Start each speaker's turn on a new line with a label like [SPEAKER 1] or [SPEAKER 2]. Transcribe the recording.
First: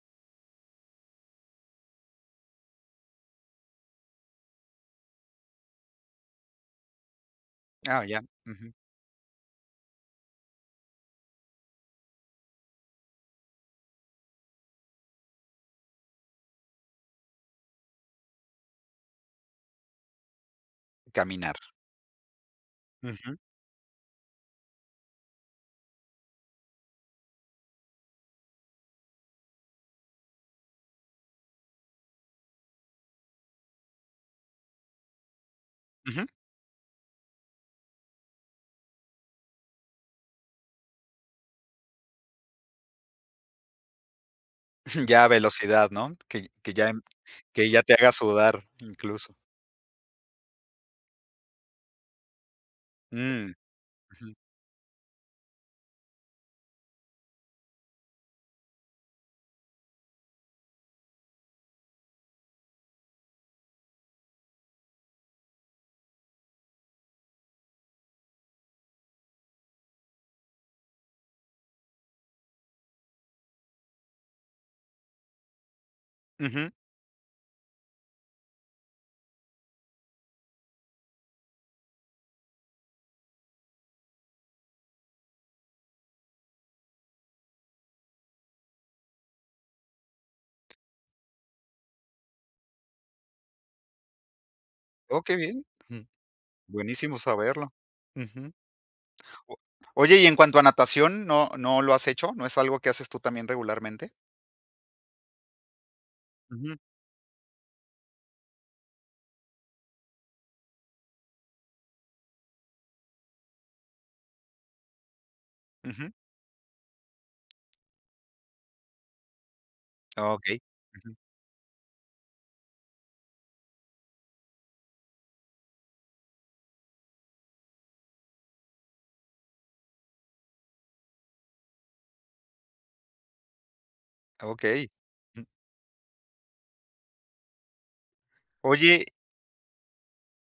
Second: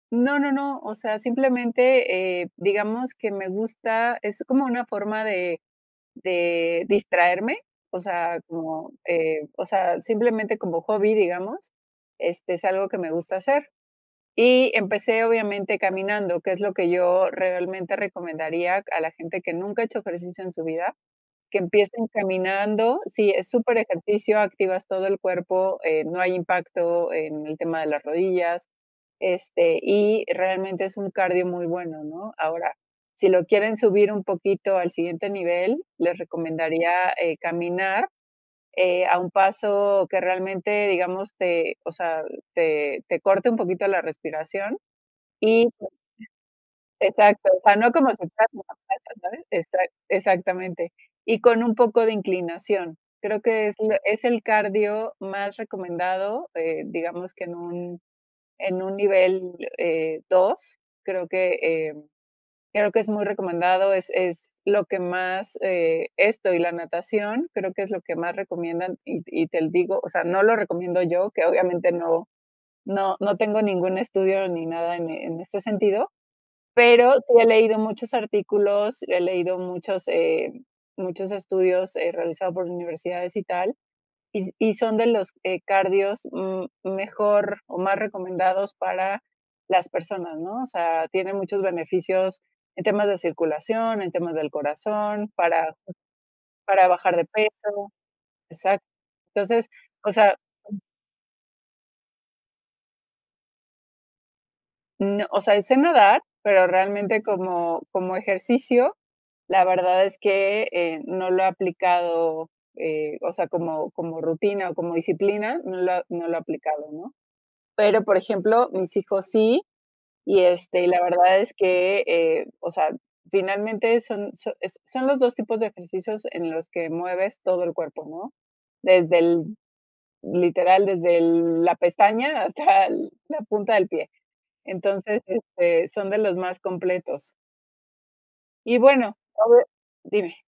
[SPEAKER 1] No, no, no, o sea, eh, simplemente digamos que me gusta, es como una forma de de distraerme, o
[SPEAKER 2] Ah ya.
[SPEAKER 1] sea,
[SPEAKER 2] Ujú.
[SPEAKER 1] como, eh, o sea, simplemente como hobby, digamos este, es algo que me gusta hacer y empecé, obviamente, caminando, que es lo que yo realmente recomendaría a la gente que nunca ha hecho ejercicio en su vida,
[SPEAKER 2] Caminar.
[SPEAKER 1] que empiecen caminando, sí
[SPEAKER 2] Ujú.
[SPEAKER 1] es super ejercicio, activas todo el cuerpo, eh, no hay impacto en el tema de las rodillas. Este, y realmente es un cardio muy bueno, ¿no? Ahora, si lo quieren subir un poquito al siguiente nivel, les
[SPEAKER 2] Ujú.
[SPEAKER 1] recomendaría, eh, caminar, eh, a un paso que realmente, digamos, te, o sea, te te corte un poquito la respiración
[SPEAKER 2] Jum, ya
[SPEAKER 1] y
[SPEAKER 2] velocidad,
[SPEAKER 1] [unintelligible]
[SPEAKER 2] ¿no? Que que ya
[SPEAKER 1] exacto, o
[SPEAKER 2] que
[SPEAKER 1] sea,
[SPEAKER 2] ya
[SPEAKER 1] no
[SPEAKER 2] te
[SPEAKER 1] como
[SPEAKER 2] haga
[SPEAKER 1] si fuera
[SPEAKER 2] sudar,
[SPEAKER 1] [unintelligible]
[SPEAKER 2] incluso.
[SPEAKER 1] ¿sabes? Exa exactamente. Y con un poco de inclinación, creo
[SPEAKER 2] Mm.
[SPEAKER 1] que es la es
[SPEAKER 2] Ujú.
[SPEAKER 1] el cardio más recomendado eh, digamos que en un en un nivel, eh, 2 creo que, eh, creo que es muy recomendado, es es lo que más, eh, esto y la natación, creo que es lo que más recomiendan y y te l digo, o sea, no lo recomiendo yo, que obviamente no no no tengo ningún estudio ni nada en en este sentido,
[SPEAKER 2] Ujú.
[SPEAKER 1] pero sí he leído muchos artículos, he leído muchos eh, muchos estudios, eh, realizados por universidades y tal, y s y son de los, eh, cardios, mm, mejor o más recomendados para las personas, ¿no? O sea, tiene muchos beneficios en temas de circulación, en temas del
[SPEAKER 2] Oh,
[SPEAKER 1] corazón,
[SPEAKER 2] que bien.
[SPEAKER 1] para
[SPEAKER 2] Ujú.
[SPEAKER 1] para bajar
[SPEAKER 2] Buenísimo
[SPEAKER 1] de
[SPEAKER 2] saberlo.
[SPEAKER 1] peso
[SPEAKER 2] Ujú.
[SPEAKER 1] exac
[SPEAKER 2] O
[SPEAKER 1] Entonces, o
[SPEAKER 2] oye, y en
[SPEAKER 1] sea
[SPEAKER 2] cuanto a natación, ¿no no lo has hecho? ¿No es algo que haces tú también regularmente?
[SPEAKER 1] No. Osea, y sé nadar, pero
[SPEAKER 2] Ujú.
[SPEAKER 1] realmente como como ejercicio, la verdad es que, eh, no lo he aplicado, eh, o sea, como como rutina o como disciplina, no lo
[SPEAKER 2] Ujú.
[SPEAKER 1] no lo he aplicado, ¿no? Pero, por ejemplo, mis hijos sí
[SPEAKER 2] Ah,
[SPEAKER 1] y,
[SPEAKER 2] okey.
[SPEAKER 1] este, y la
[SPEAKER 2] Ujú.
[SPEAKER 1] verdad es que, eh, o sea, finalmente, son so es son los 2 tipos de ejercicios en los que mueves todo el cuerpo ¿no? Desde el literal, desde el la pestaña hasta la punta del pie.
[SPEAKER 2] Ah, okey.
[SPEAKER 1] Entonces,
[SPEAKER 2] Ujú.
[SPEAKER 1] este, son de los más completos. Y
[SPEAKER 2] Oye
[SPEAKER 1] bueno a ver, dime